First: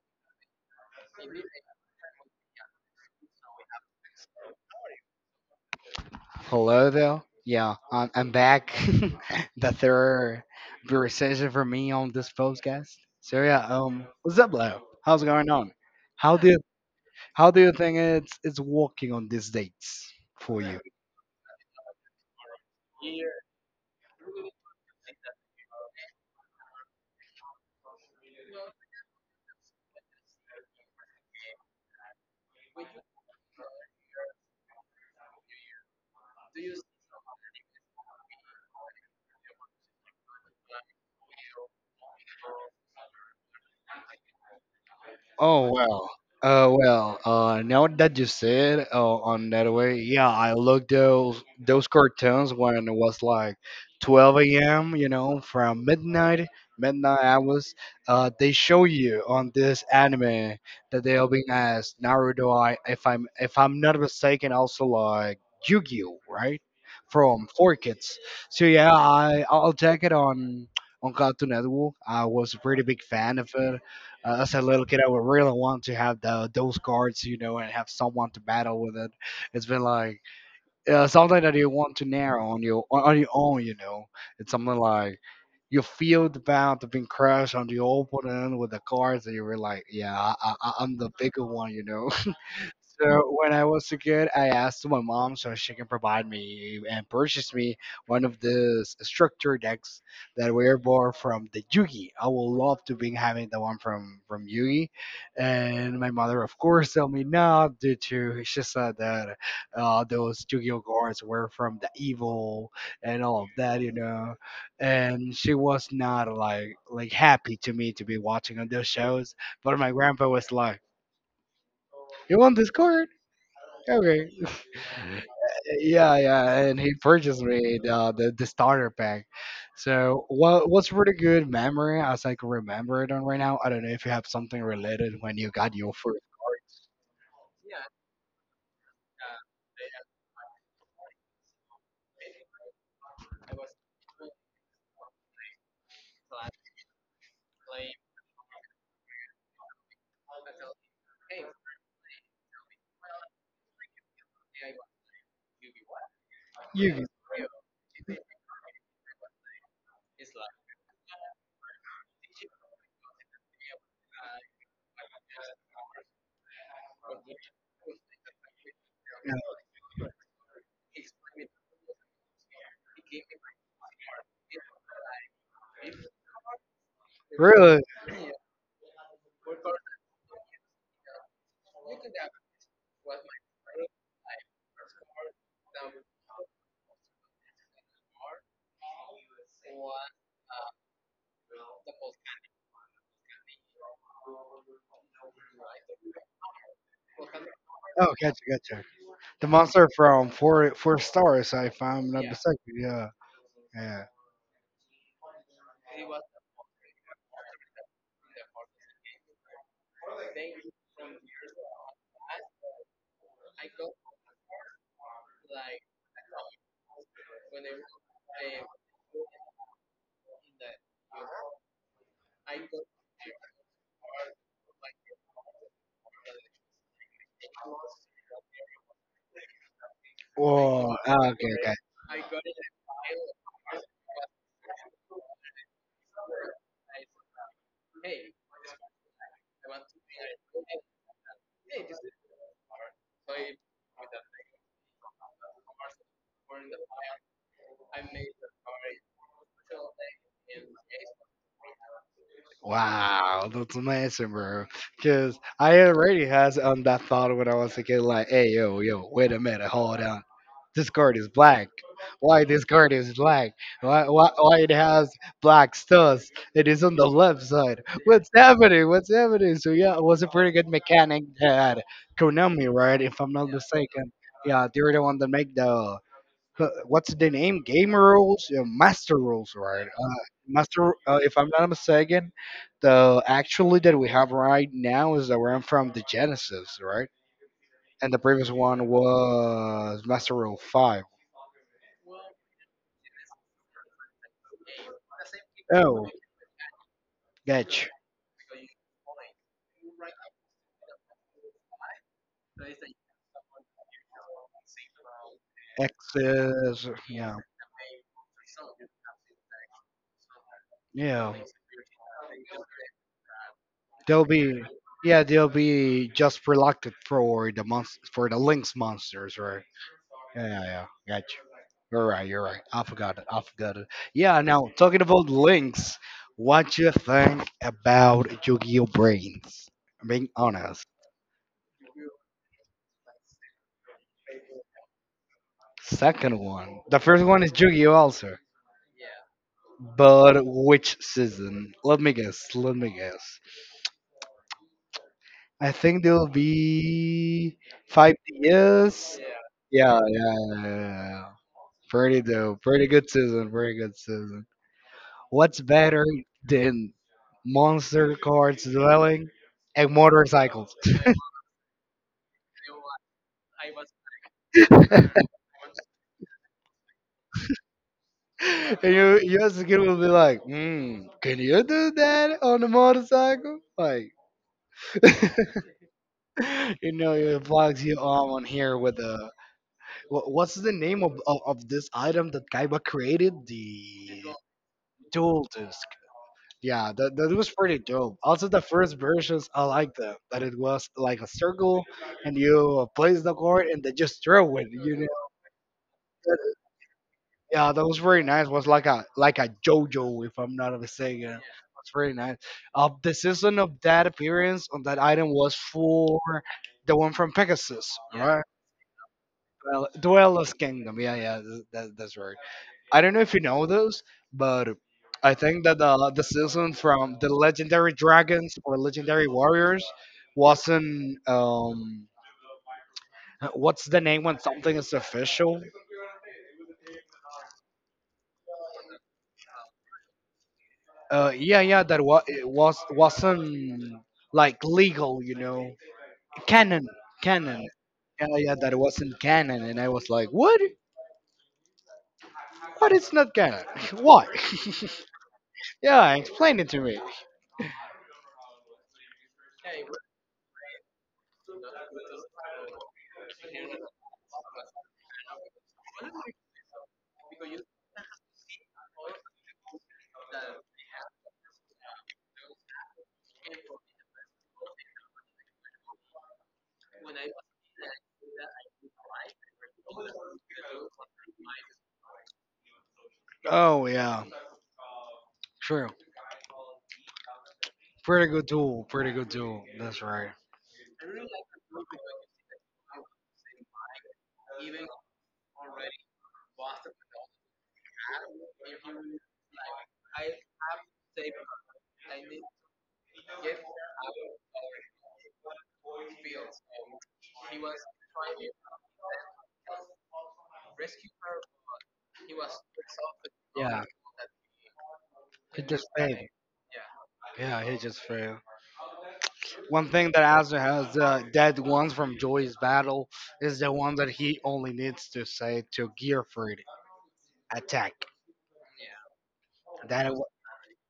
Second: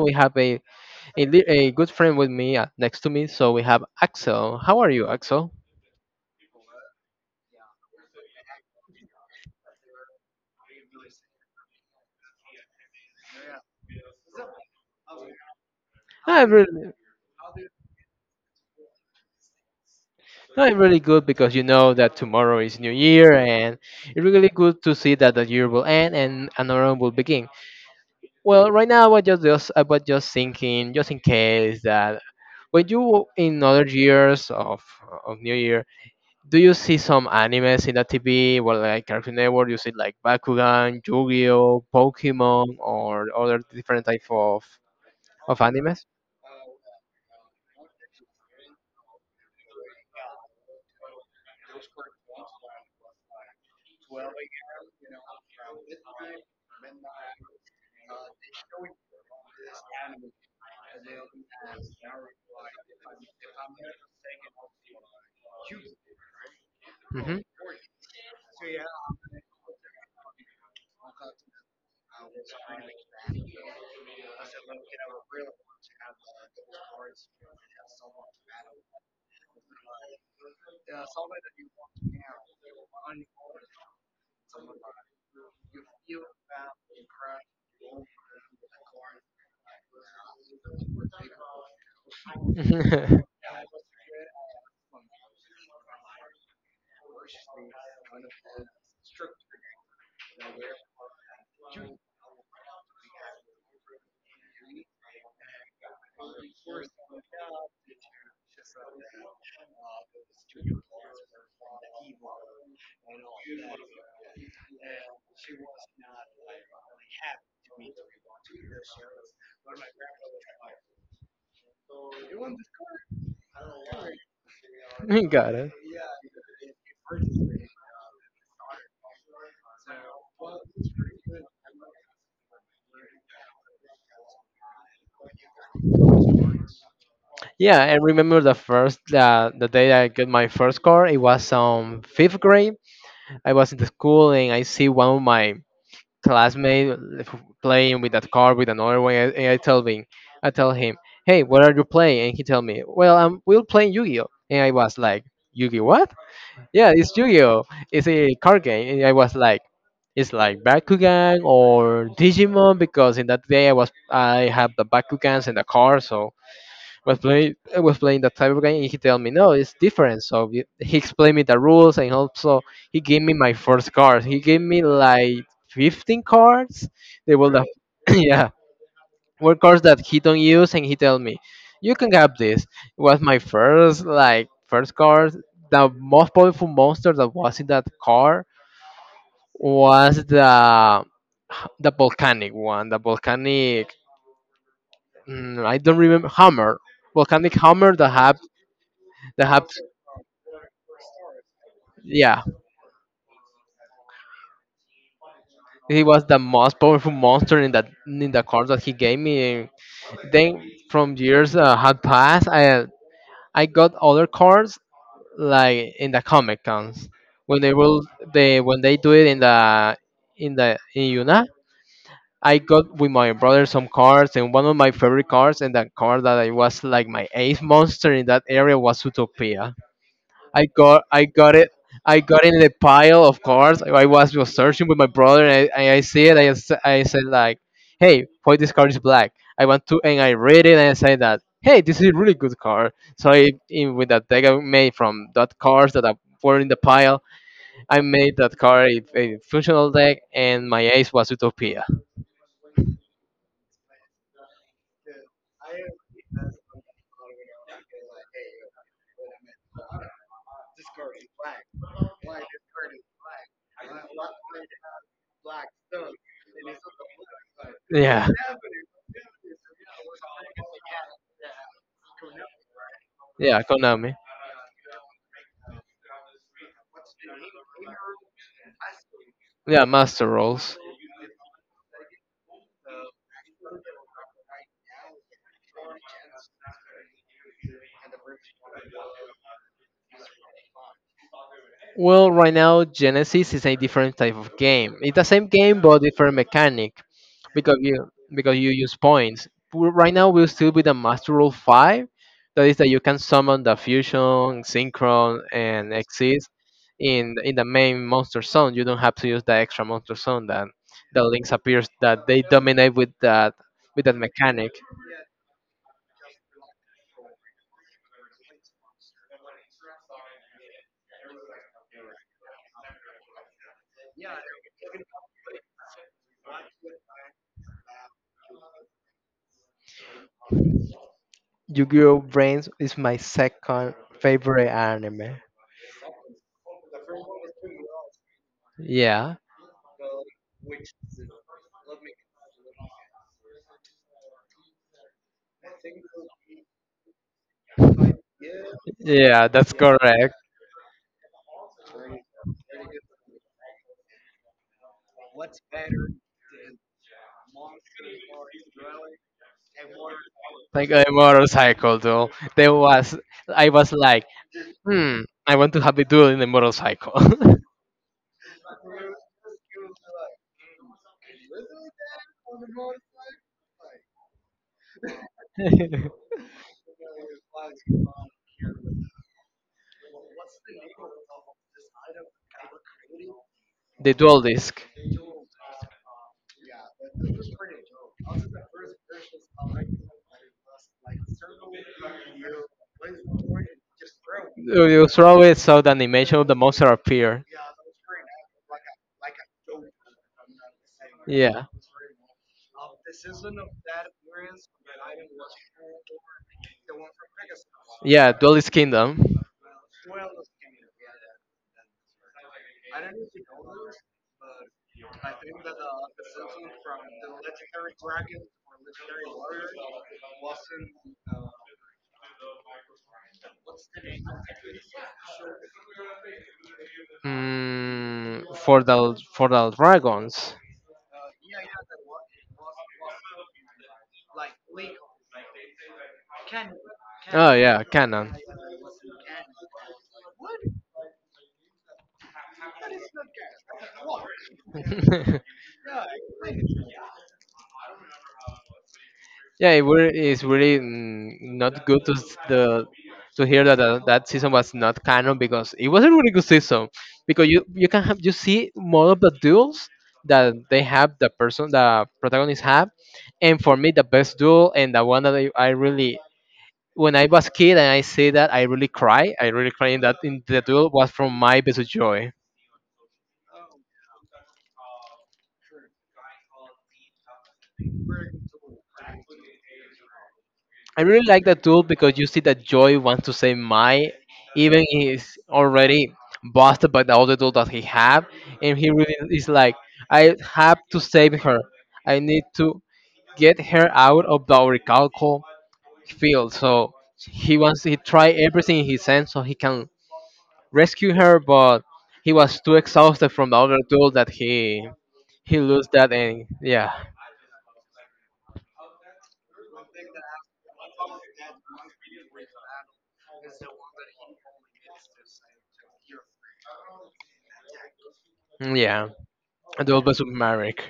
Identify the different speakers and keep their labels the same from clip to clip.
Speaker 1: we have a good friend with me next to me, so we have Axel. How are you, Axel?
Speaker 2: Hello there. Yeah, I'm back. The third recession for me on this podcast. So what's up, Leo? How's it going on? How do
Speaker 1: I'm
Speaker 2: you,
Speaker 1: really,
Speaker 2: how do you think it's working on these dates for
Speaker 1: I'm
Speaker 2: you?
Speaker 1: really good because you know that tomorrow is New Year, and it's really good to see that the year will end and another one will begin. Well, right now, I was just thinking, just in case that when you in other years of New Year, do you see some animes in the TV? Well, like Cartoon Network, you see like Bakugan, Yu-Gi-Oh, Pokemon, or other different type of
Speaker 2: Oh
Speaker 1: animes.
Speaker 2: well, Now that you said on that way, yeah, I looked those cartoons when it was like 12 a.m. You know, from midnight, midnight hours. They show you on this anime that they are being asked Naruto. If I'm not mistaken, also like Yu-Gi-Oh, right?
Speaker 1: Hmm.
Speaker 2: From Four Kids. So yeah, I'll check it on Cartoon Network. I was a pretty big fan of it as a little kid. I would really want to have those cards, you know, and have someone to battle with it. It's been like something that you want to narrow on your own, you know. It's something like you feel the bound of being crushed on the opponent with the cards, and you were like, yeah, I'm the bigger one, you know. So when I was a kid, I asked my mom so she can provide me and purchase me one of the structure decks that were bought from the Yugi. I would love to be having the one from Yugi, and my mother, of course, told me no due to she said that those Yu-Gi-Oh cards were from the evil and all of that, you know, and she was not like happy to me to be watching on those shows. But my grandpa was like, "You want this card?" Okay.
Speaker 1: Got it.
Speaker 2: Yeah, yeah, and he purchased me the the starter pack. So what's really good memory as I can remember it on right now. I don't know if you have something related when you got your first card.
Speaker 1: Yeah, I remember the first the day I got my first car. It was fifth grade. I was in the school and I see one of my classmate playing with that car with another one, and I tell him, I tell him, hey, what are you playing? And he tell me, well, I'm we'll playing Yu-Gi-Oh. And I was like, Yu-Gi what? Yeah,
Speaker 2: You
Speaker 1: it's Yu-Gi-Oh. It's a card game. And I was like, it's like Bakugan or Digimon because in that day I have the Bakugans and the card, so was playing that type of game, and he told me,
Speaker 2: Yeah,
Speaker 1: "No, it's different." So he explained me the rules, and also he gave me my first card. He gave me like 15 cards. They were the
Speaker 2: really?
Speaker 1: yeah, were cards that he don't use, and he told me, "You can have this." It was my first like first card. The most powerful monster that was in that card was the volcanic one, the volcanic. I don't remember hammer, volcanic hammer
Speaker 2: Oh, gotcha, gotcha. The
Speaker 1: that have
Speaker 2: monster from Four Stars, if I'm not
Speaker 1: yeah,
Speaker 2: mistaken. Yeah, yeah.
Speaker 1: he was the most powerful monster in that in the cards that he gave me. Then from years had passed, I got other cards like in the comic cons when they will they when they do it in the in Yuna. I got with my brother some cards, and one of my favorite cards, and that card that I was like my eighth monster in that area was Utopia.
Speaker 2: Oh,
Speaker 1: I
Speaker 2: okay,
Speaker 1: got it.
Speaker 2: okay.
Speaker 1: I got in the pile of cards. I was just searching with my brother, and I see it. I said like, "Hey, why this card is black?" I want to, and I read it, and I say that, "Hey, this is a really good card." So with that deck I made from that cards that were in the pile, I made that card a functional deck, and my ace was Utopia.
Speaker 2: Wow, that's amazing, bro. Because I already had on that thought when I was a kid, like, hey, yo, wait a minute, hold on. This card is black. Why this card is black? Why it has black studs? It is on the left side.
Speaker 1: Yeah,
Speaker 2: What's happening? So yeah, it was a pretty good mechanic that Konami, right? If I'm not
Speaker 1: yeah, Konami.
Speaker 2: mistaken, yeah, they were the one that make the what's the name? Game rules, yeah, master rules,
Speaker 1: Yeah,
Speaker 2: right?
Speaker 1: Master Rolls.
Speaker 2: If I'm not mistaken, the actually that we have right now is the one from the Genesis, right? And the previous one was Master Rule Five.
Speaker 1: Well, right now Genesis is a different type of game. It's the same game but
Speaker 2: Oh,
Speaker 1: different mechanic because
Speaker 2: gotch.
Speaker 1: you because you use points. Right now we're still with the Master Rule Five, that is that you can summon the fusion, synchron, and exist
Speaker 2: X's, yeah,
Speaker 1: in the main monster zone. You don't have to use the extra monster zone that the
Speaker 2: yeah.
Speaker 1: links appears that they dominate with that
Speaker 2: They'll be
Speaker 1: mechanic.
Speaker 2: Yeah, they'll be just reluctant for the monst for the Lynx monsters, right? Yeah, yeah, yeah. Gotcha. You're right, you're right. I forgot it. Yeah, now talking about Lynx, what you think about Yu-Gi-Oh! Brains? I'm being honest.
Speaker 1: Yu-Gi-Oh! Brains is my second favorite anime.
Speaker 2: Second one. The first one is Yu-Gi-Oh! Also.
Speaker 1: Yeah,
Speaker 2: But which season? Let me guess. I think there'll be five DS. Yeah,
Speaker 1: yeah, that's
Speaker 2: yeah, yeah.
Speaker 1: correct.
Speaker 2: Yeah, yeah, yeah. Pretty dope. Pretty good season. What's better than monster cards dwelling and motorcycles?
Speaker 1: Like a motorcycle duel. There was, I was like, hmm,
Speaker 2: And
Speaker 1: I want to have a duel in a motorcycle.
Speaker 2: you as a kid will be like, mm, can you do that on a motorcycle? Like,
Speaker 1: The
Speaker 2: you know, it vlogs you all on here with a. What's the name of this item that Kaiba created? The
Speaker 1: dual disc.
Speaker 2: dual disc. That was pretty dope. Also, the first versions, I like them. That it was like a circle, and you place the card, and they just throw it.
Speaker 1: You
Speaker 2: You
Speaker 1: you
Speaker 2: know,
Speaker 1: throw it so the animation of the
Speaker 2: That-
Speaker 1: monster appear.
Speaker 2: yeah, that was very nice. Was like a JoJo, if I'm not mistaken.
Speaker 1: Yeah.
Speaker 2: It's very nice. The season of that appearance on that item was for the one from Pegasus,
Speaker 1: Yeah,
Speaker 2: right?
Speaker 1: Duelist Kingdom.
Speaker 2: Well, Duelist Kingdom. Yeah, yeah, that's right. I don't know if you know those, but I think that the season from the Legendary Dragons or Legendary Warriors wasn't what's the name when something is official?
Speaker 1: Mm, for the dragons.
Speaker 2: Yeah, yeah, that was it was wasn't like legal, you know. Canon,
Speaker 1: Oh
Speaker 2: canon.
Speaker 1: yeah,
Speaker 2: Yeah,
Speaker 1: canon.
Speaker 2: yeah, that wasn't canon and I was like, "What? What is not canon? Why?" Yeah, explain it to me.
Speaker 1: Yeah, it were, it's really not good to the so here that season was not canon because it was a really good season because you can have you see more of the duels that they have the person the protagonists have, and for me the best duel and the one that I really when I was kid and I see that I really cry in that in the duel was from My Best Joy.
Speaker 2: Oh yeah. True. Pretty good duel. That's right.
Speaker 1: I really like that duel because you see that Joy wants to save Mai even he's already busted by the other dude that he have and he really is like I have to save her, I need to get her out of the agricultural field, so he wants he try everything in his sense so he can rescue her, but he was too exhausted from the other
Speaker 2: Yeah.
Speaker 1: dude that he
Speaker 2: He just
Speaker 1: lose that
Speaker 2: failed.
Speaker 1: and yeah.
Speaker 2: Yeah, he just failed. One thing that Asa has that ones from Joy's battle is the one that he only needs to say to Gearfried attack.
Speaker 1: Yeah, duel
Speaker 2: That wa-
Speaker 1: versus Merrick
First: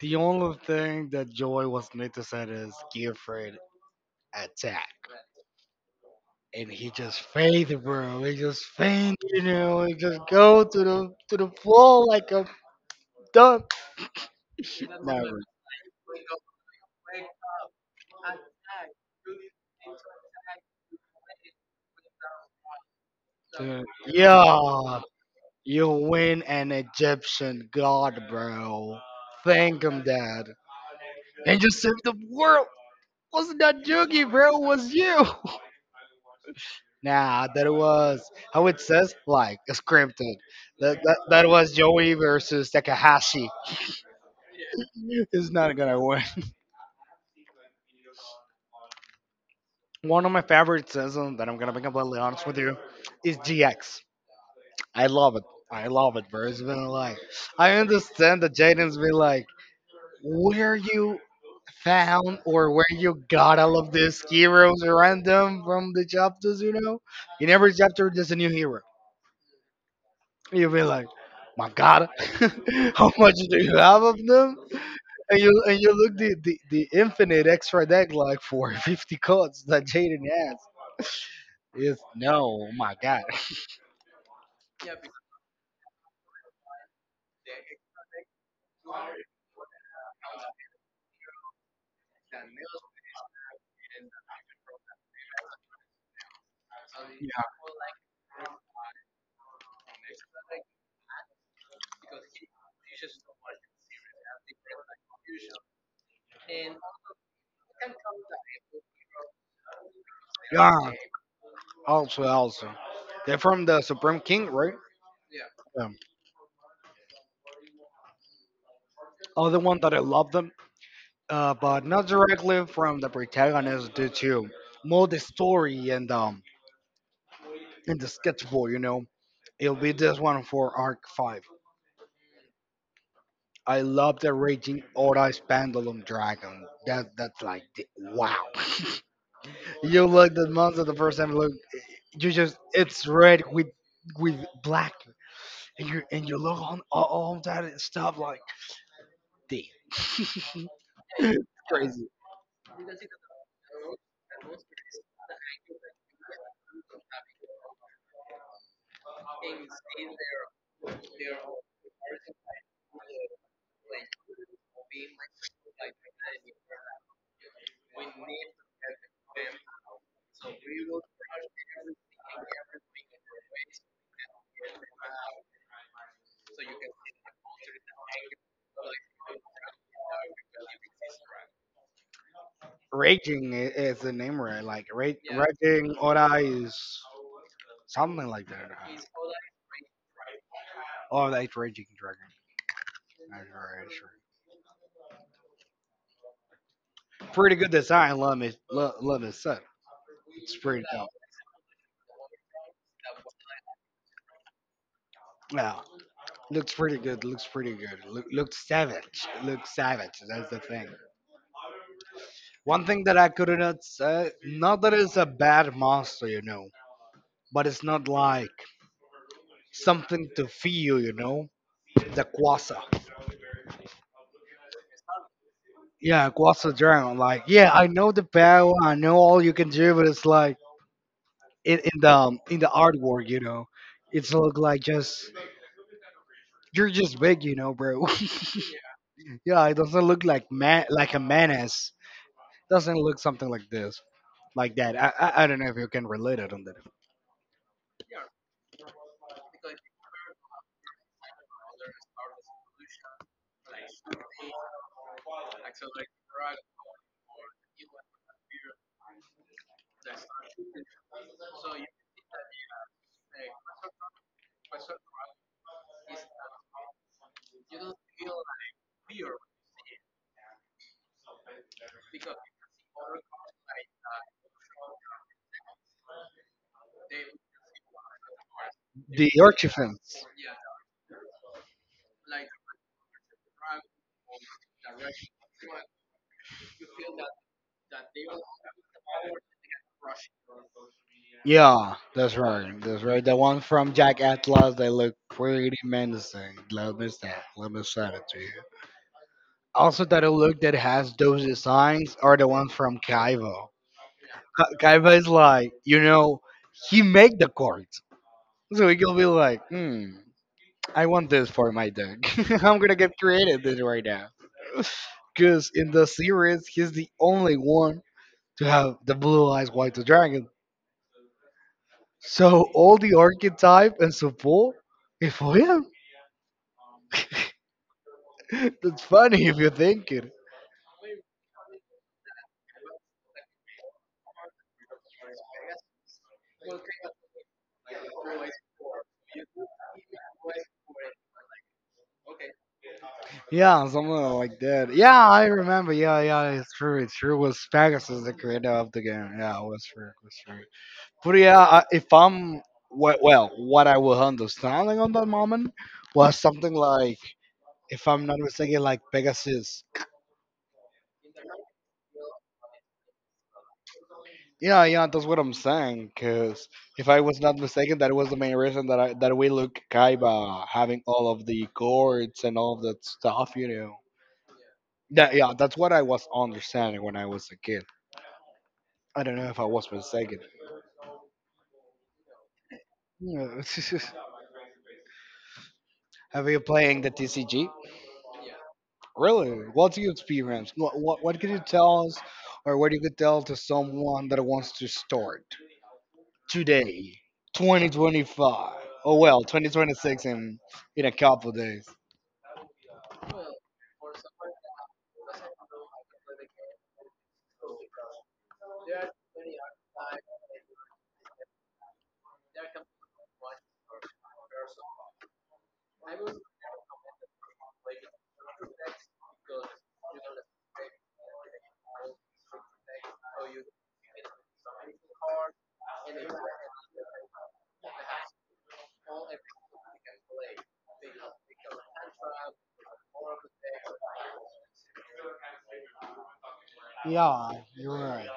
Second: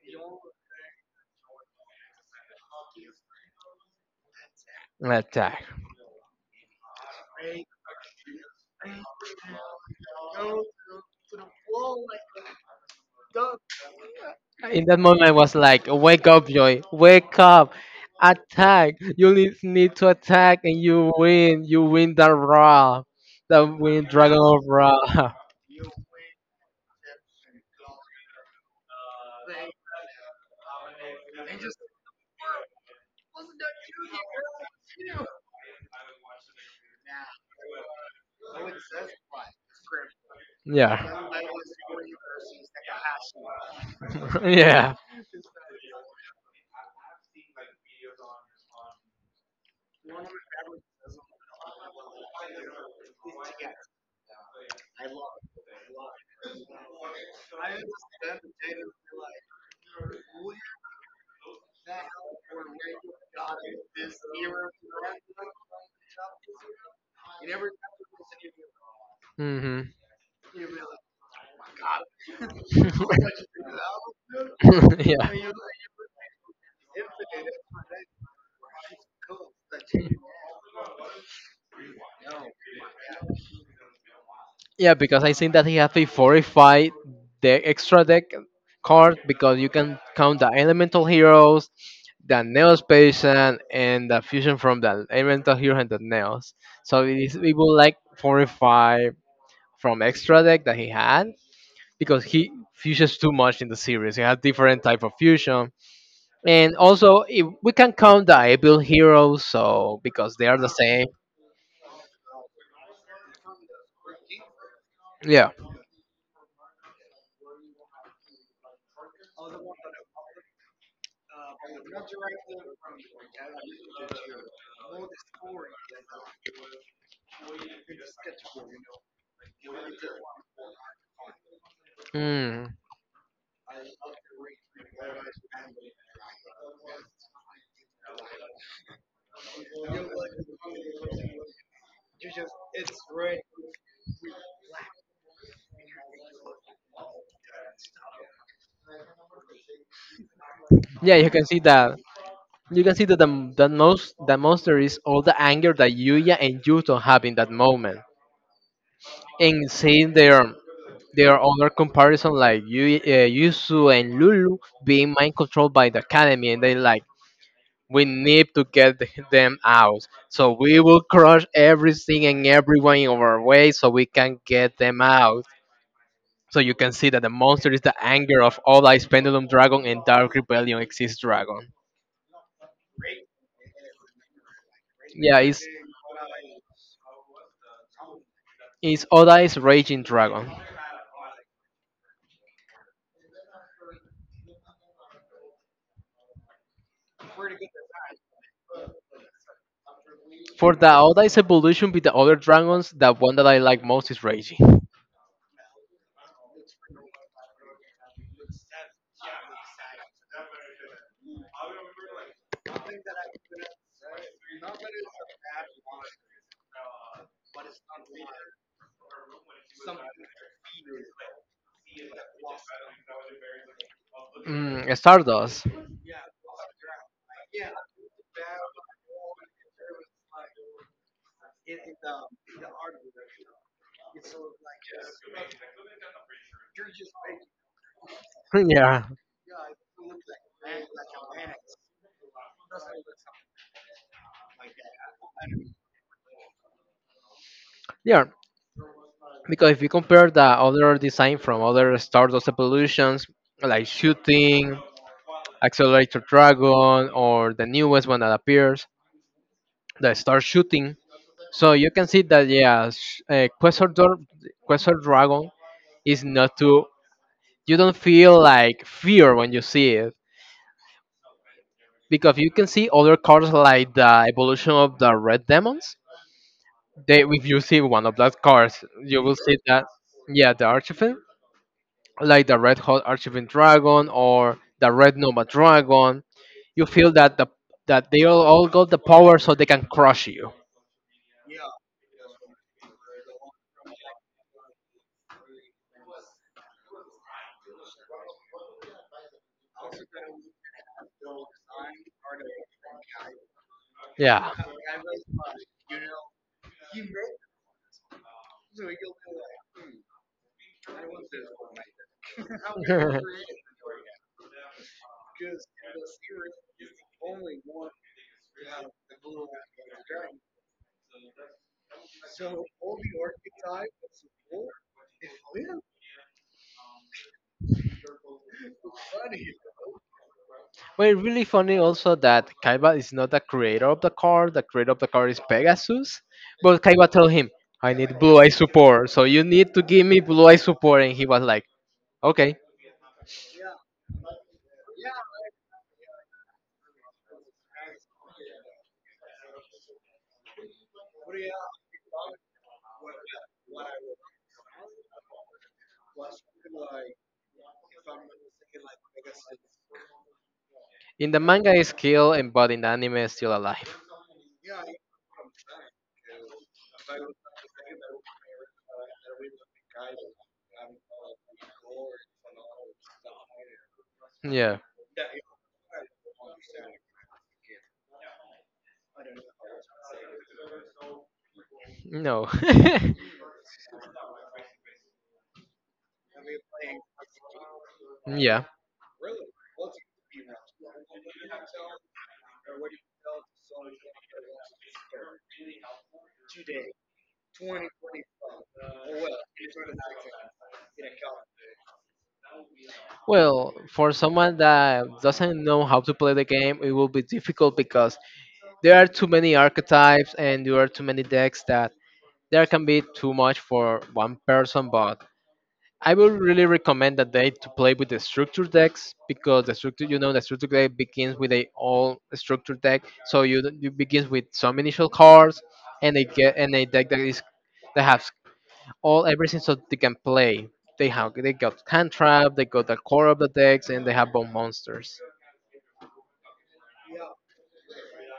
Speaker 2: the only thing that Joy was need to say is Gearfried attack,
Speaker 1: attack.
Speaker 2: and he just fainted, bro. He just fainted, you know. He just go to the floor like a dump.
Speaker 1: In that moment, I
Speaker 2: No,
Speaker 1: was like, "Wake up, Joy! Wake up! Attack! You need to attack, and you win! You win the Raw, the
Speaker 2: dude,
Speaker 1: win Dragon of
Speaker 2: yeah,
Speaker 1: Raw."
Speaker 2: you win an Egyptian god, bro. Thank him, Dad. And you saved the world. Wasn't that Yugi, bro? It was you. Nah, that was how it says, like scripted.
Speaker 1: Yeah.
Speaker 2: That was Joey versus Takahashi.
Speaker 1: Yeah.
Speaker 2: It's not gonna win. One of my favorite seasons that I'm gonna be completely honest with you is GX. I love it. I love it, bro. It's been like I understand that Jaden's been like where you found or where you got all of these heroes random from the chapters, you know? In every chapter, there's a new hero.
Speaker 1: Hmm.
Speaker 2: You'll be like, my God, how much do you have of them?
Speaker 1: Yeah.
Speaker 2: And you look the infinite extra deck like for 50 cards that Jaden has. It's no, oh my God.
Speaker 1: Yeah, because I think that he has to fortify the extra deck card because you can count the elemental heroes, the Neos patient, and the fusion from the elemental hero and the Neos. So it is it will like fortify from extra deck that he had because he fusions too much in the series. He has different type of fusion. And also if we can count the able heroes so because they are the
Speaker 2: Yeah,
Speaker 1: same.
Speaker 2: also, also. They're from the Supreme King, right?
Speaker 1: Yeah.
Speaker 2: Um, other one that I love them but not directly from the protagonist due to more the story and the sketchbook. You know, it'll be this one for Arc Five.
Speaker 1: Mm.
Speaker 2: I love the raging Odai's Pendulum Dragon. That's like the, wow. You look the monster the first time you look, you just it's red with black, and you look on all that stuff like this.
Speaker 1: Yeah, you can see that.
Speaker 2: Crazy.
Speaker 1: You can see that the most the monster is all the anger that Yuya and Yuto have in that moment, and seeing their other comparison like Yusu and Lulu being mind controlled by the academy, and they like we need to get them out, so we will crush everything and everyone in our way, so we can get them out. So you can see that the monster is the anger of all Ice Pendulum Dragon and Dark Rebellion Exist Dragon.
Speaker 2: Raging is the name right? Like
Speaker 1: Yeah, it's,
Speaker 2: raging Odai is. Something like that.
Speaker 1: it's Oda is Raging Dragon.
Speaker 2: Oh, the eighth raging dragon. That's right, that's right. Pretty good design. Love it. Love it. Set. It's
Speaker 1: For
Speaker 2: pretty
Speaker 1: the
Speaker 2: dope.
Speaker 1: Oda is evolution with the other dragons, the one that I like most is Raging.
Speaker 2: Yeah. Looks pretty good. Looks pretty good. Looks savage. Looks savage. That's the thing. One thing that I couldn't say, not that it's a bad monster, you know, but it's not like something to feel, you know. The Quasa.
Speaker 1: Mm, Stardust.
Speaker 2: Yeah, Quasa Dragon. Like, yeah, I know the power. I know all you can do, but it's like. In the in the artwork, you know, it's look like just you're just big, you know, bro.
Speaker 1: Yeah.
Speaker 2: Yeah, it doesn't look like man like a menace. Doesn't look something like this, like that. I don't know if you can relate it on that.
Speaker 1: Yeah. Because if you compare the other design from other Star Wars evolutions, like shooting, Accelerator Dragon, or the newest one that appears, the Star Shooting, so you can see that yeah, Quasar, Quasar Dragon is not too. You don't feel like fear when you see it because you can see other cards like the evolution of the Red Demons. They, if you see one of those cards, you
Speaker 2: The
Speaker 1: will see that
Speaker 2: Archifans.
Speaker 1: yeah, the Archfiend like the Red Hot Archiving Dragon or the Red Nova Dragon. You feel that the that they all got the power so they can crush you.
Speaker 2: Yeah, that's right. That's right. The one from Jack Atlas, they look pretty menacing. Let me say it to you. Also, that look that has those designs are the one from Kaivo.
Speaker 1: Yeah.
Speaker 2: Kaiba is like, you know, he make the card, so he can be like, hmm, I want this for my deck. I'm gonna get creative this right now. Cause in the series, he's the only one to have the blue eyes white dragon. So all the archetype and support is for him. That's funny if you think it.
Speaker 1: But it's really funny also that Kaiba is not the creator of the card. The creator of the card is Pegasus. But Kaiba told him, I need blue eye support, so you need to give me blue eye support. And he was like, okay.
Speaker 2: Yeah, something like that. Yeah, I remember. Yeah, yeah, it's true. It's true. It was Pegasus the creator of the game. Yeah, it was true. It was true. But yeah, I- if I'm we- well, what I was understanding on that moment was something like, if I'm not mistaken, like Pegasus.
Speaker 1: In the manga, he's killed, and but in the anime, is still alive.
Speaker 2: Yeah, yeah, that's what I'm saying. Cause if I was not mistaken, that was the main reason that I that we look Kaiba having all of the gourds and all of that stuff. You know.
Speaker 1: Yeah.
Speaker 2: Yeah, yeah, that's what I was understanding when I was a kid. I don't know if I was mistaken.
Speaker 1: No.
Speaker 2: Yeah. Have you playing the TCG?
Speaker 1: Yeah.
Speaker 2: Really? What's your experience? What can you tell us, or what you could tell to someone that wants to start today, 2025? Oh well, 2026 in a couple of days.
Speaker 1: Well, for someone that doesn't know how to play the game, it will be difficult because there are too many archetypes and there are too many decks that there can be too much for one person. But I would really recommend that they to play with the structure decks because the structure, you know, the structure deck begins with a all structure deck, so you begins with some initial cards and a get and a deck that is that has all everything so they can play. They have they got hand trap. They got the core of the decks, and they have bone monsters.
Speaker 2: Yeah, you're right.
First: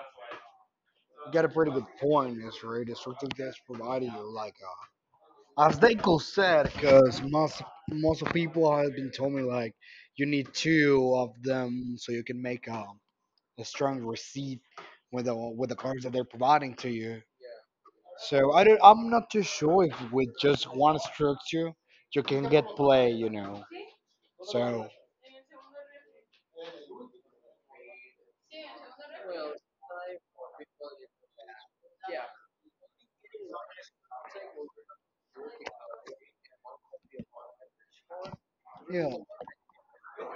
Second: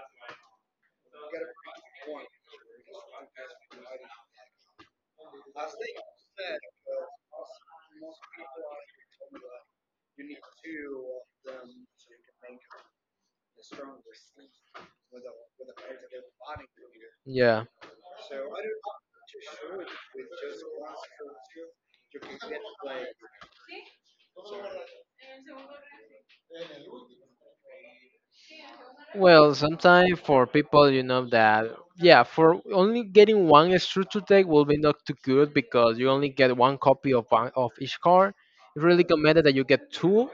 Speaker 2: You got a pretty good point, Miss Reed. It's something that's providing you like a, as they could said, because most of people have been told me like you need two of them so you can make a strong receipt with the cards that they're providing to you.
Speaker 1: Yeah.
Speaker 2: So I don't, I'm not too sure if with just one structure you can get play, you know. So
Speaker 1: Well, sometimes for people, you know that yeah, for only getting one structure deck will be not too good because you only get one copy of one of each card. It's really
Speaker 2: yeah,
Speaker 1: recommended that you get two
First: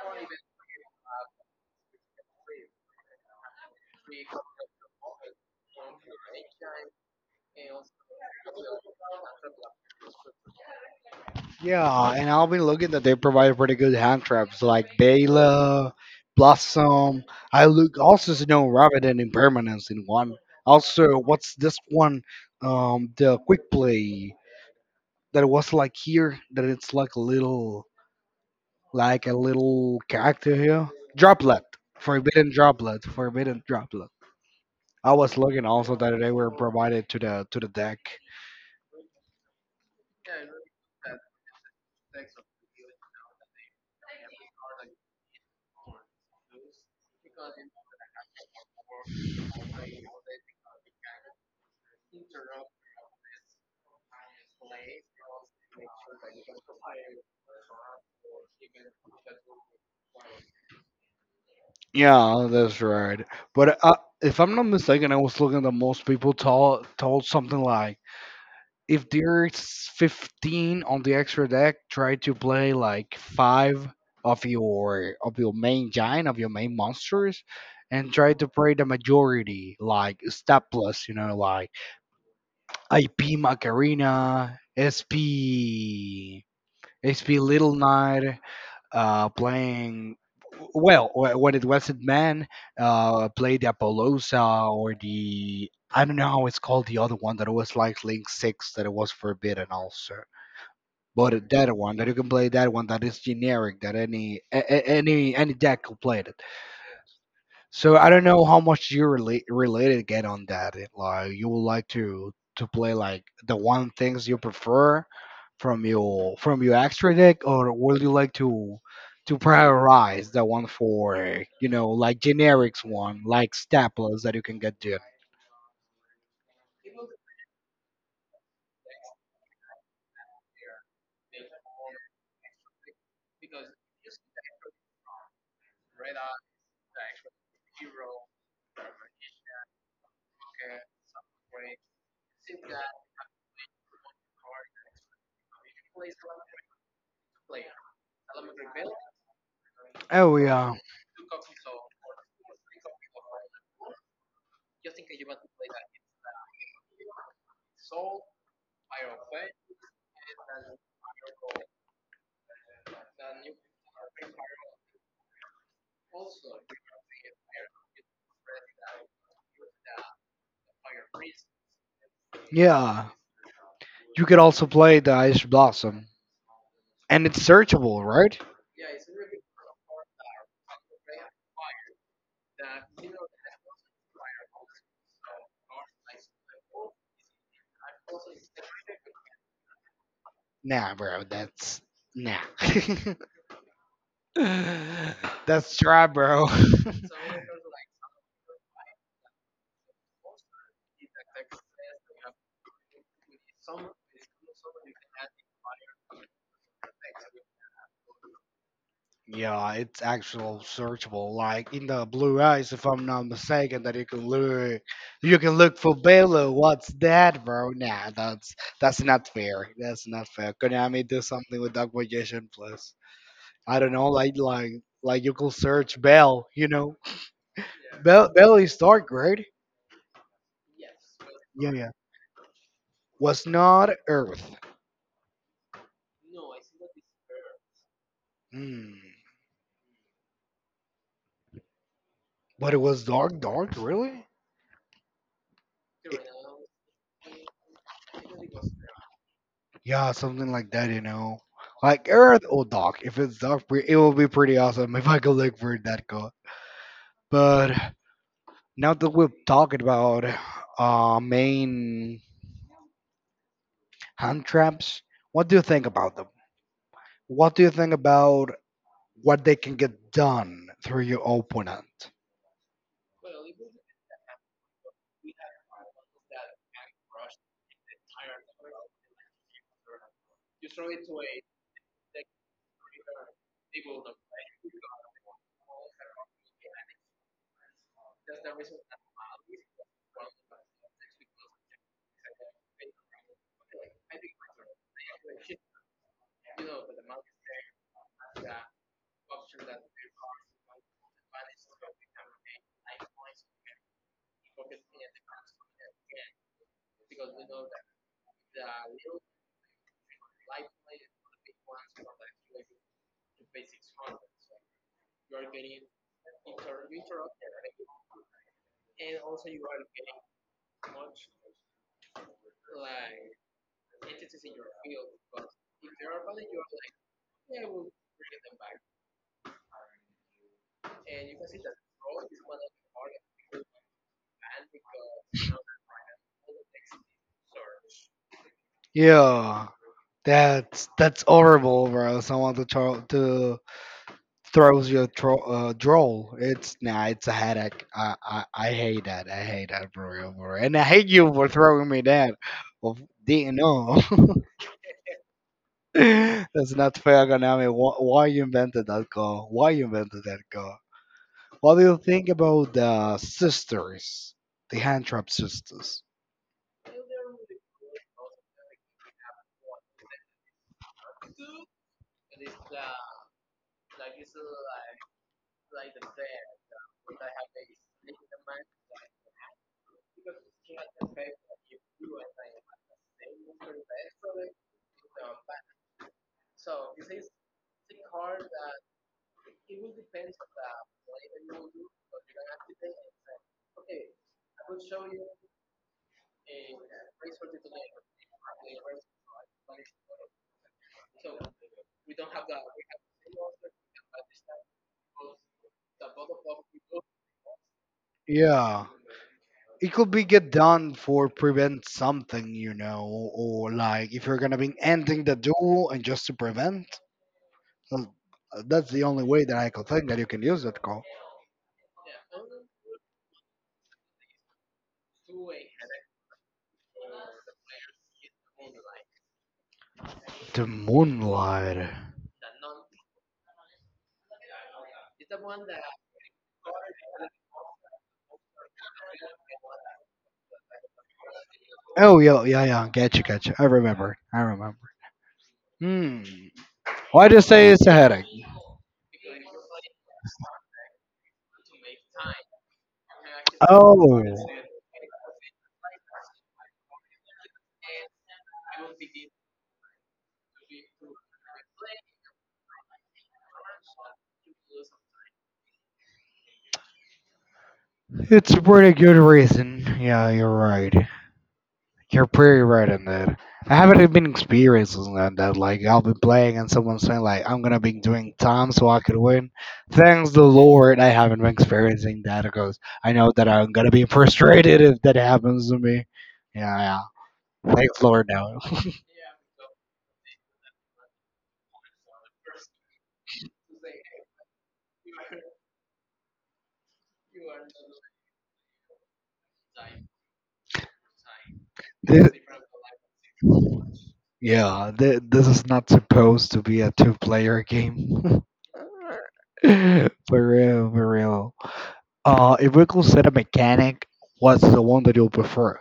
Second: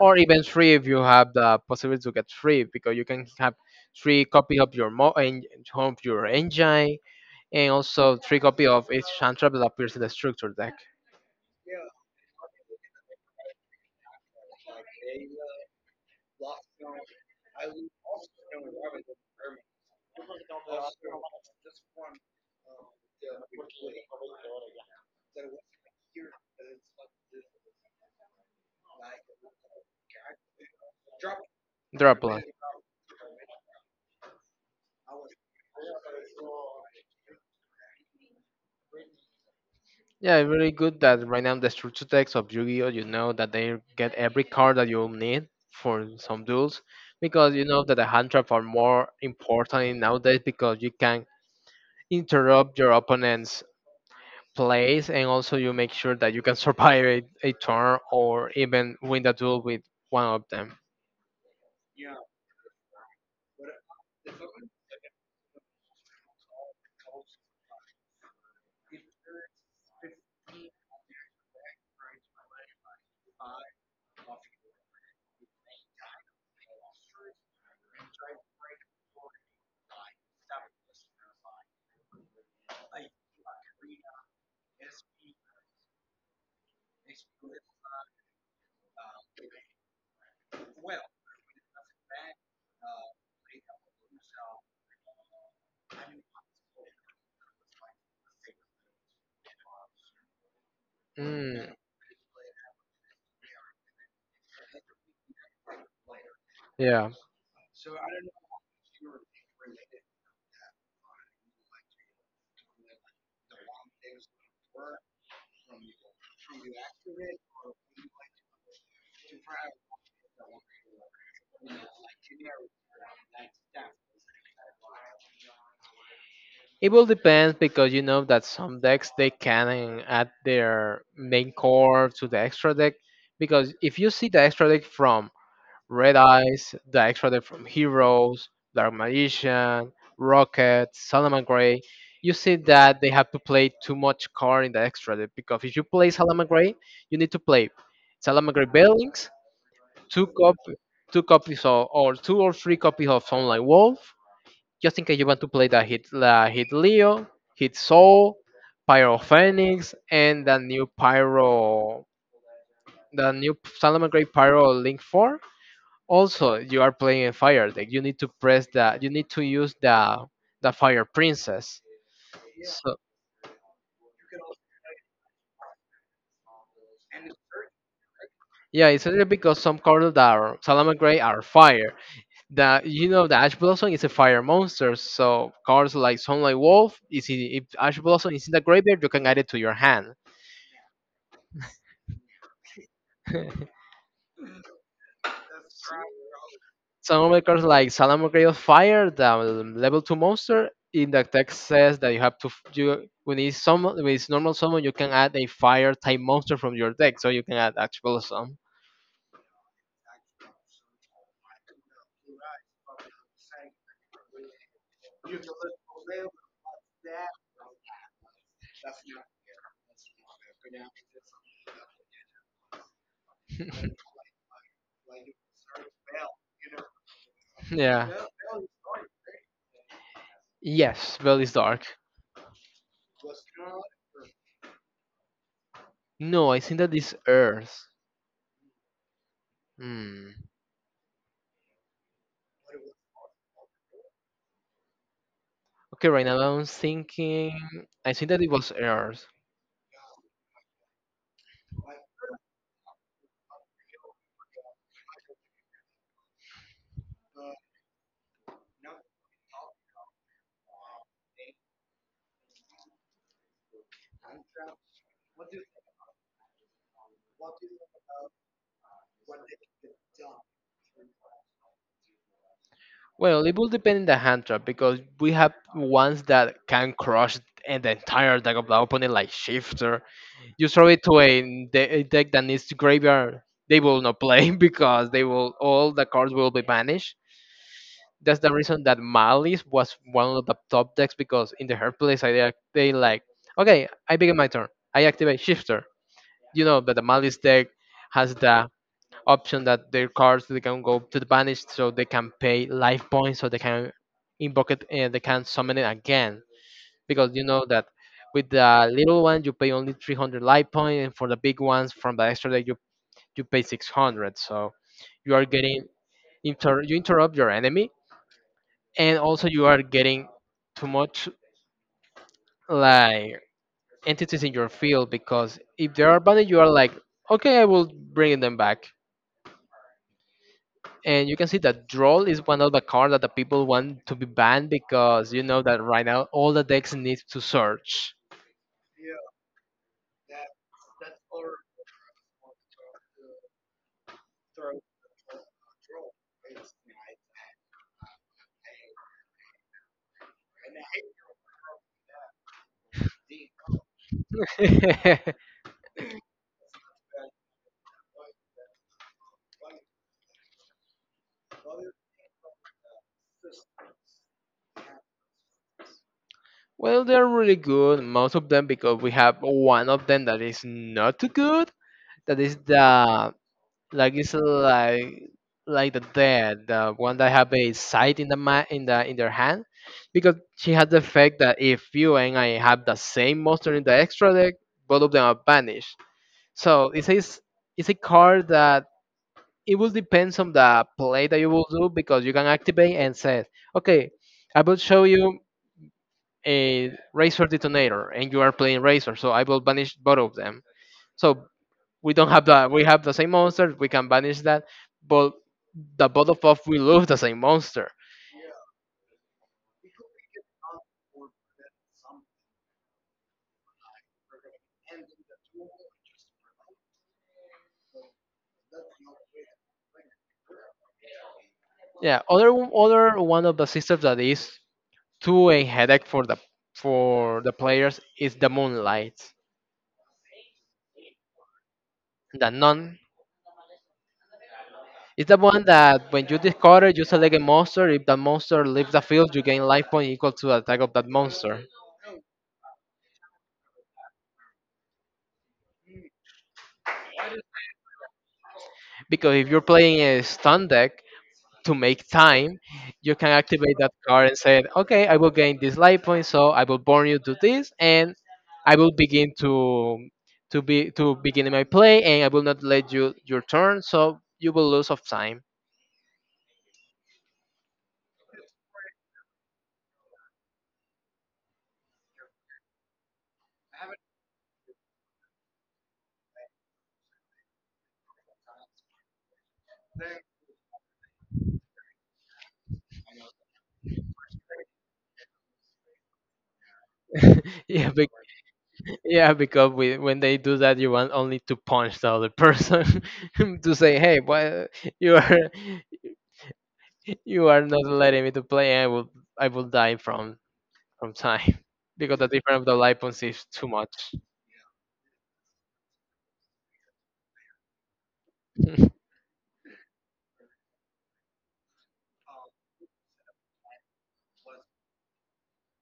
Speaker 1: or even three if you have the possibility to get three because you can have three copy of your of your engine and also three copy of each hand trap that appears in the structure deck.
Speaker 2: yeah, and I've been looking that they provide pretty good hand traps like Bela, Blossom. I look also Snow Rabbit and Impermanence in one. Also, what's this one? The quick play that was like here that it's like a little character here. Droplet.
Speaker 1: Droplet.
Speaker 2: Forbidden droplet. Forbidden droplet. I was looking also that they were provided to the deck.
Speaker 1: Yeah, it's really good that right now the structure decks of Yu-Gi-Oh, you know that they get every card that you'll need for some duels because you know that the hand traps are more important nowadays because you can interrupt your opponent's plays and also you make sure that you can survive a turn or even win the duel with one of them.
Speaker 2: Yeah, that's right. But if I'm not mistaken, I was looking that most people told something like if there's 15 on the extra deck, try to play like five of your main giant of your main monsters, and try to play the majority like Staples, you know, like IP Macarena, SP It's been Little Night playing. Well, when it was not man, played the Apollosa or the I don't know how it's called the other one that was like Link Six that it was forbidden also. But
Speaker 1: Mm,
Speaker 2: that one that you can play that one that is generic that any any deck could play it.
Speaker 1: yeah.
Speaker 2: So I don't know how much you related get on that, like you would like to play like the one things you prefer from your extra deck, or would you like to prioritize the one for you know, like generics one like staplers that you can get there?
Speaker 1: It will depend because you know that some decks they can add their main core to the extra deck. Because if you see the extra deck from Red Eyes, the extra deck from Heroes, Dark Magician, Rocket, Salaman Gray, you see that they have to play too much card in the extra deck. Because if you play Salaman Gray, you need to play Salaman Gray Bellings, two
Speaker 2: Oh
Speaker 1: cop
Speaker 2: yeah,
Speaker 1: two copies of or two or three copies of Sunlight Wolf, just in case you want to play the hit Leo, hit Soul, Pyro Phoenix, and the new Pyro, the new Salamangreat Pyro Link Four. Also, you are playing a fire deck. You need to use the Fire Princess. So
Speaker 2: yeah. You could also play the Ice Blossom, and it's searchable, right?
Speaker 1: yeah, it's only because some cards that are Salamangreat are fire. The you know The Ash Blossom is a fire monster, so cards like Sunlight Wolf is in, if Ash Blossom is in the graveyard, you can add it to your hand.
Speaker 2: Nah, bro, that's nah. That's dry, bro.
Speaker 1: Some like Salamogredo fire the level two monster. In the text says that you have to you when it's normal summon you can add a fire type monster from your deck, so you can add actual summon.
Speaker 2: Yeah, it's actual searchable. Like in the blue eyes, if I'm not mistaken, that you can look for Balo. What's that, bro? Nah, that's not fair. That's not fair. Konami do something with Acquisition Plus. I don't know, like you could search Bell.
Speaker 1: Yeah.
Speaker 2: Bell is dark, right?
Speaker 1: Yes, Bell is
Speaker 2: Yeah, yeah.
Speaker 1: dark.
Speaker 2: Was not Earth.
Speaker 1: No, I think that is Earth.
Speaker 2: Hmm.
Speaker 1: Hmm.
Speaker 2: But it was dark, dark, really?
Speaker 1: Okay,
Speaker 2: It,
Speaker 1: right now I'm thinking. I think that it was Earth.
Speaker 2: yeah, something like that, you know. Like Earth or Doc. If it's Doc, it will be pretty awesome if I could look for that call. But now that we're talking about main hand traps, what do you think about them? What do you think about what they can get done through your opponent?
Speaker 1: Well, it will depend on the hand trap because we have ones that can crush and the entire deck of the opponent, like Shifter, you throw it to a deck that needs to graveyard, they will not play because they will all the cards will be banished. That's the reason that Malice was one of the top decks because in the hard place, I they like okay, I begin my turn, I activate Shifter. You know that the Malice deck has the option that their cards they can go to the banished, so they can pay life points, so they can invoke it and they can summon it again because you know that with the little one you pay only 300 light point and for the big ones from the extra deck you pay 600, so you are getting you interrupt your enemy, and also you are getting too much like entities in your field because if they are banned you are like okay, I will bring them back. And you can see that Droll is one of the cards that the people want to be banned because you know that right now all the decks need to search.
Speaker 2: Yeah, that's horrible, bro. Someone to try to droll. It's nah, it's a headache. I hate that. I hate that, bro. And I hate you for throwing me that. Of didn't know. That's not fair, Konami. Why you invented that car? Why you invented that car? What do you think about the sisters, the hand trap sisters?
Speaker 1: Well, they're really good, most of them, because we have one of them that is not too good. That is the like it's like the dead, the one that have a sight in the in their hand, because she has the effect that if you and I have the same monster in the extra deck, both of them are banished. So it's a card that it will depends on the play that you will do because you can activate and say, okay, I will show you a Razor Detonator, and you are playing Razor, so I will banish both of them. So we don't have that. We have the same monster. We can banish that, but the both of us will lose the same monster.
Speaker 2: Yeah, it could be get done for prevent something, you know, or like if you're gonna be ending the duel and just to prevent. Well, that's the only way that I could think that you can use that call.
Speaker 1: Yeah. Other one of the systems that is to a headache for the players is the Moonlight.
Speaker 2: The moonlight.
Speaker 1: The none is the one that when you discard it, you select a monster. If that monster leaves the field, you gain life point equal to the attack of that monster.
Speaker 2: Oh, yeah, yeah, yeah. Gotcha, gotcha. I remember. I remember. Hmm. Why do you say it's a headache?
Speaker 1: Because if you're playing a stun deck, to make time, you can activate that
Speaker 2: Oh,
Speaker 1: card and say, okay, I will gain this life point, so I will burn you to this, and I will begin to begin my play, and I will not let you your turn, so you will lose of time.
Speaker 2: it's a pretty good reason. Yeah, you're right. You're pretty right in that. I haven't even been experiencing that. Like, I'll be playing and someone's saying, like, I'm going to be doing time so I could win. Thanks the Lord, I haven't been experiencing that because I know that I'm going to be frustrated if that happens to me. Yeah, yeah.
Speaker 1: yeah,
Speaker 2: Thanks,
Speaker 1: be-
Speaker 2: Lord, no.
Speaker 1: yeah, because we, when they do that, you want only to punch the other person to say, hey, why you are you are not letting me to play, and I will die from time because the
Speaker 2: This,
Speaker 1: difference of the life points is too much.
Speaker 2: this is not supposed to be a two-player game. For real, for real. If we could set a mechanic, what's the one that you'll prefer?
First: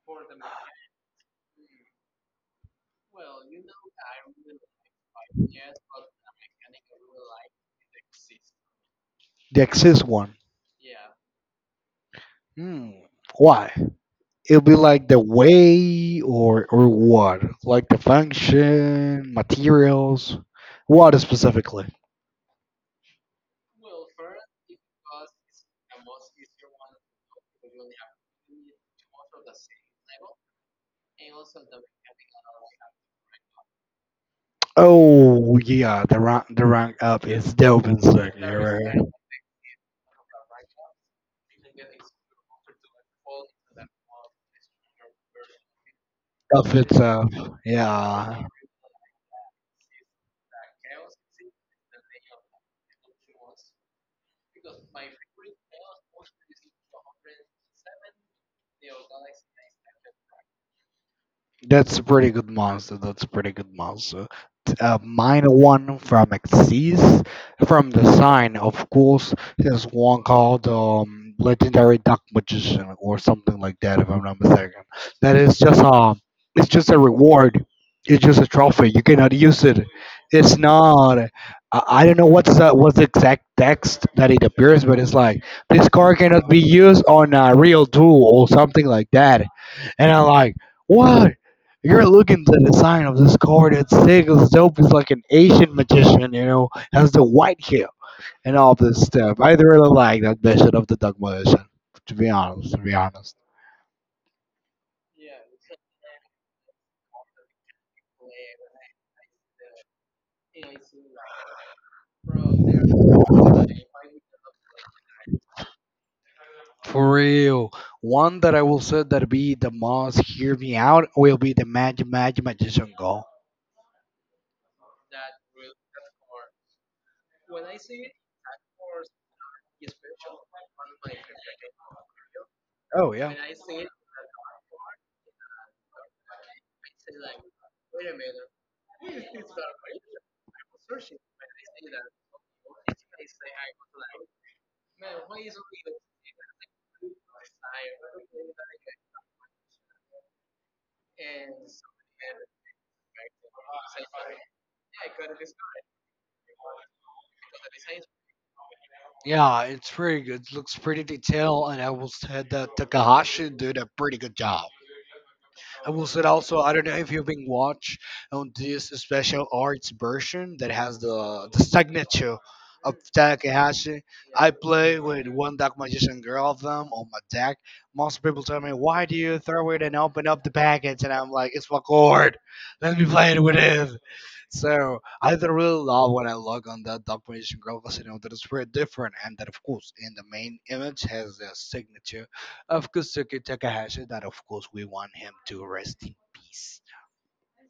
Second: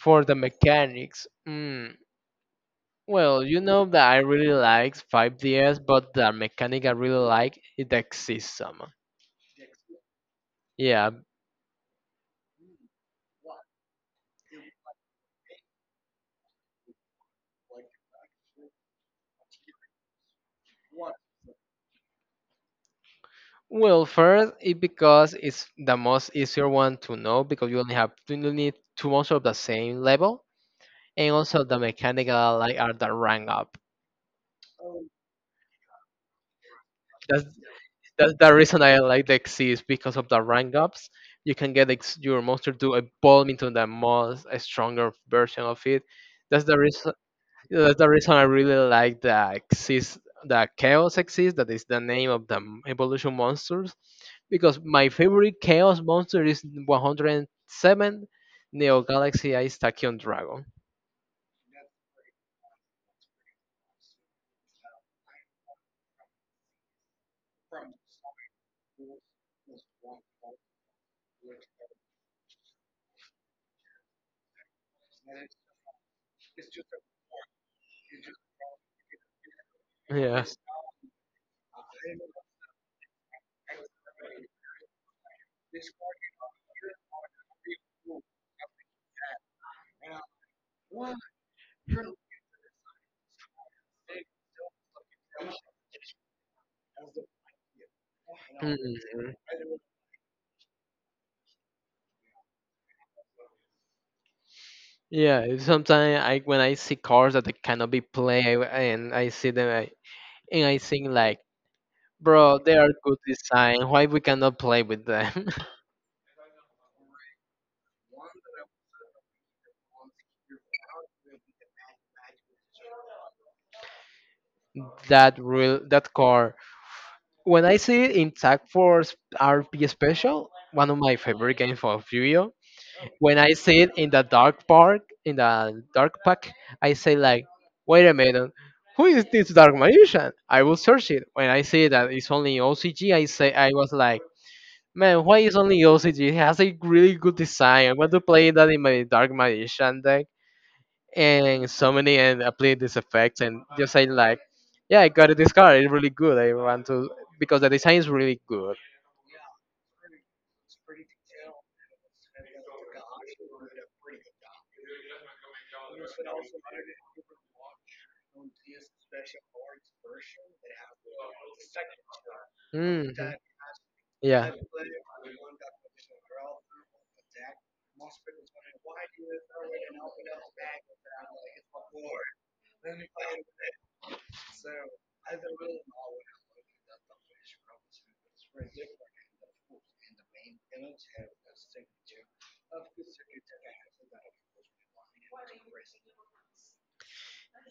Speaker 1: For the mechanics, well, you know that I really like 5DS, but the mechanic I really like is the system.
Speaker 2: The Axis one.
Speaker 1: Yeah,
Speaker 2: Hmm. Why? It'll be like the way or what? Like the function, materials, what specifically?
Speaker 1: well, first it because it's the most easier one to know because you only need two monsters of the same level, and also the mechanic that I like are the rank up.
Speaker 2: Oh yeah, the rank up
Speaker 1: That's
Speaker 2: is dope and sick.
Speaker 1: that's the reason
Speaker 2: Right.
Speaker 1: I like the Xyz because of the rank ups. You can get your monster to evolve into the most stronger version of it. That's
Speaker 2: Stuff
Speaker 1: the
Speaker 2: it's
Speaker 1: reason. Yeah, that's the reason
Speaker 2: yeah.
Speaker 1: I really like the chaos exist. That is the name of the evolution monsters, because my favorite chaos monster is 107 Neo Galaxy Ice Tachyon Dragon.
Speaker 2: That's a pretty good monster. That's a pretty good monster. A minor one from Xyz from the sign, of course. There's one called Legendary Dark Magician or something like that, if I'm not mistaken. That is just it's just a reward. It's just a trophy. You cannot use it.
Speaker 1: Yeah.
Speaker 2: It's not. I don't know what's what's the exact text that it appears, but it's like this card cannot be used on a real duel or something like that. And I'm like, what? You're looking to the sign of this card that Sega's dope is like an Asian magician, you know, has the white hair and all this
Speaker 1: Mhm.
Speaker 2: stuff. I really like that version of the Dark Magician, to be honest.
Speaker 1: Yeah. Sometimes I when I see cards that they cannot be played and I see them I think like, bro, they are good design. Why we cannot play with them?
Speaker 2: For real. One that I will say that be the most hear me out will be the Magic Magician Go.
Speaker 1: That real that car. When I see it in Tag Force RP Special, one of my favorite games of Yu-Gi-Oh!
Speaker 2: Oh yeah.
Speaker 1: When I see it in the Dark Pack, I say like, wait a minute, who is this Dark Magician? I will search it. When I see that it's only OCG, I was like, man, why is only OCG? It has a really good design. I want to play that in my Dark Magician deck and summon it and apply this effect and just say like yeah, I got this card. It's really good. I want to, because the design is really good.
Speaker 2: Yeah, it's pretty good. It looks pretty detailed and I will say that Takahashi did a pretty good job. I will say also, I don't know if you've been watch on this special arts version that has the signature of
Speaker 1: Hmm.
Speaker 2: Takahashi. I
Speaker 1: Yeah.
Speaker 2: play with one Dark Magician Girl of them on my deck. Most people tell me, why do you throw it and open up the package? And I'm like, it's my card. Let me play it with it. So I do really love when I look on that Dark Magician Girl because you know that it's very different and that of course in the main image has a signature of Kusuke Takahashi, that of course we want him to rest in peace.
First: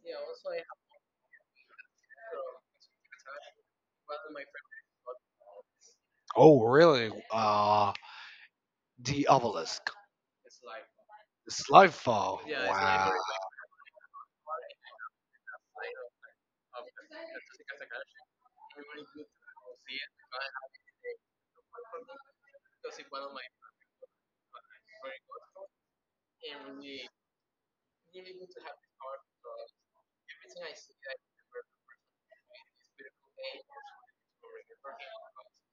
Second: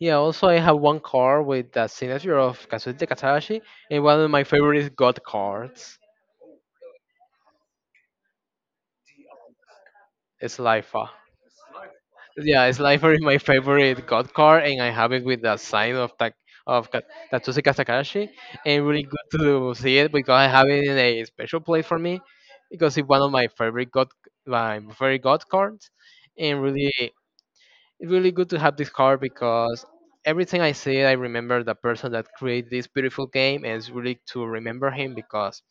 Speaker 1: Yeah, also I have one card with the signature of Kazuhito Katarashi, and one of my favorite god cards
Speaker 2: Oh, really? The obelisk.
Speaker 1: is Lifa.
Speaker 2: The Slightfall.
Speaker 1: Yeah, it's
Speaker 2: Wow.
Speaker 1: Lifer is my favorite god card, and I have it with the sign of of Ka- Tatsushi Katakashi. And really good to see it because I have it in a special place for me because it's one of my favorite god cards, and really it's really good to have this card because everything I see, I remember the person that created this beautiful game, and it's really to remember him because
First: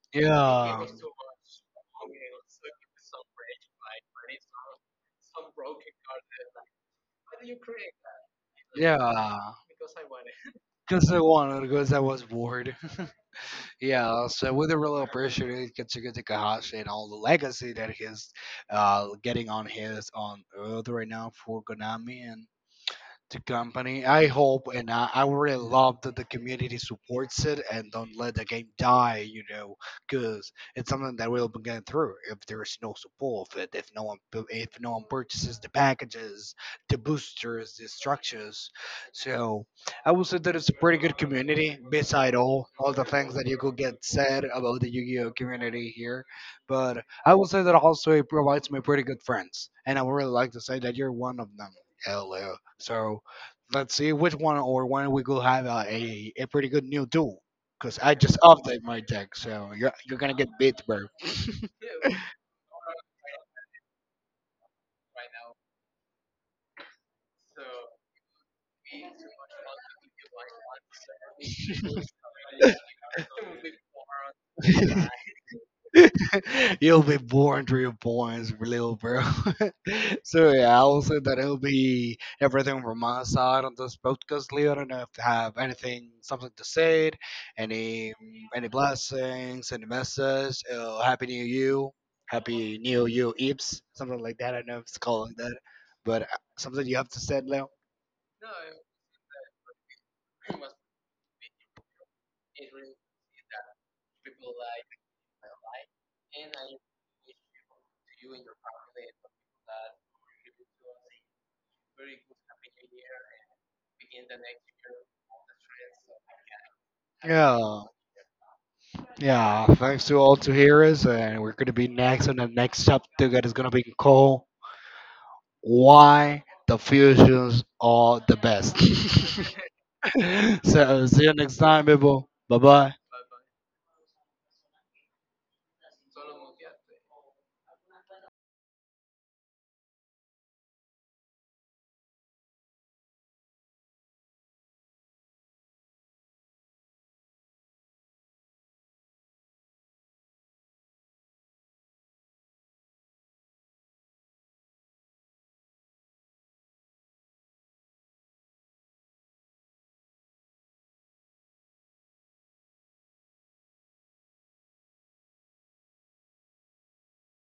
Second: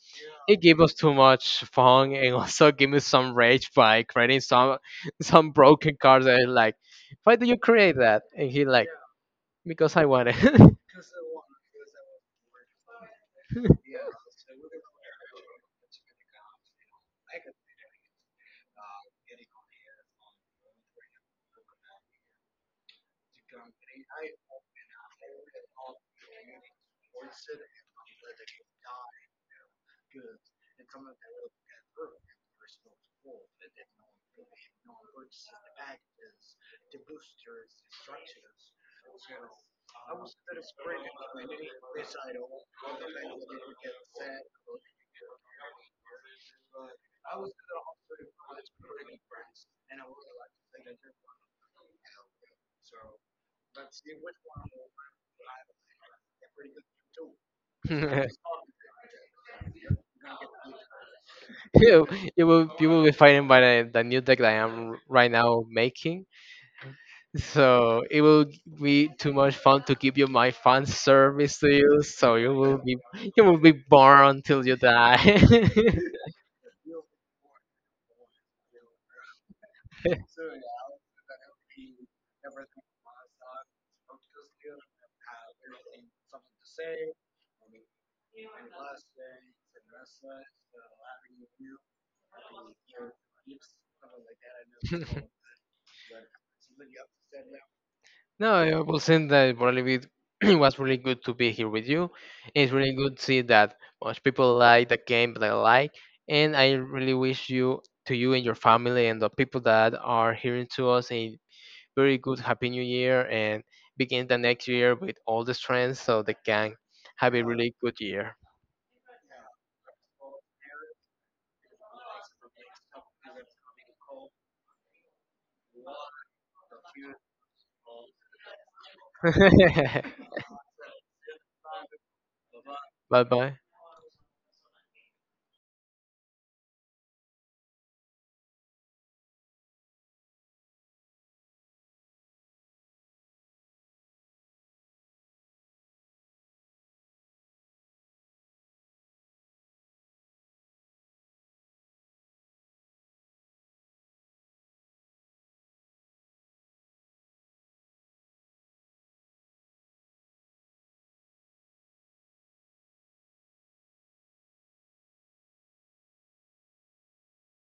Speaker 1: it gave
Speaker 2: Yeah.
Speaker 1: us too much fun and also gave me some rage by creating some some broken cards. I like, why do you create that? And he like,
Speaker 2: Yeah.
Speaker 1: because I want it.
Speaker 2: Because I wanted, because I was bored. Yeah, so we really appreciate Katsuki Takahashi and all the legacy that he's getting on his on Earth right now for Konami, and the company. I hope and I really love that the community supports it and don't let the game die, you know, because it's something that we'll be going through if there is no support of it, if no one purchases the packages, the boosters, the structures. So I would say that it's a pretty good community, beside all the things that you could get said about the Yu-Gi-Oh community here. But I will say that also it provides me pretty good friends, and I would really like to say that you're one of them. Hello. So let's see which one or when we will have a pretty good new duel. Because I
Speaker 1: you,
Speaker 2: just update my deck, so you're gonna get beat, bro.
Speaker 1: you will be fighting by the new deck that I am right now making. So it will be too much fun to give you my fan service to you. So you will be born until you die.
Speaker 2: You'll be born to your points, little bro. So yeah, I'll say that'll it be everything from my side on this podcast, Leo. I don't know if you have anything, something to say, any any blessings, any message. Happy New You, Happy New You, Eeps, something like that. I don't know if it's called like that, but something you have to say, Leo.
Speaker 1: No, I was saying that probably it it was really good to be here with you. It's really good to see that most people like the game that I like, and I really wish you to you and your family and the people that are hearing to us in very good Happy New Year, and begin the next year with all the strength so they can have a really
Speaker 2: Yeah,
Speaker 1: good year.
Speaker 2: yeah. Thanks to all to hear us, and we're gonna be next on the next chapter that is gonna be called why the fusions are the best. So see you next time, people. Bye bye.
Speaker 1: Bye bye.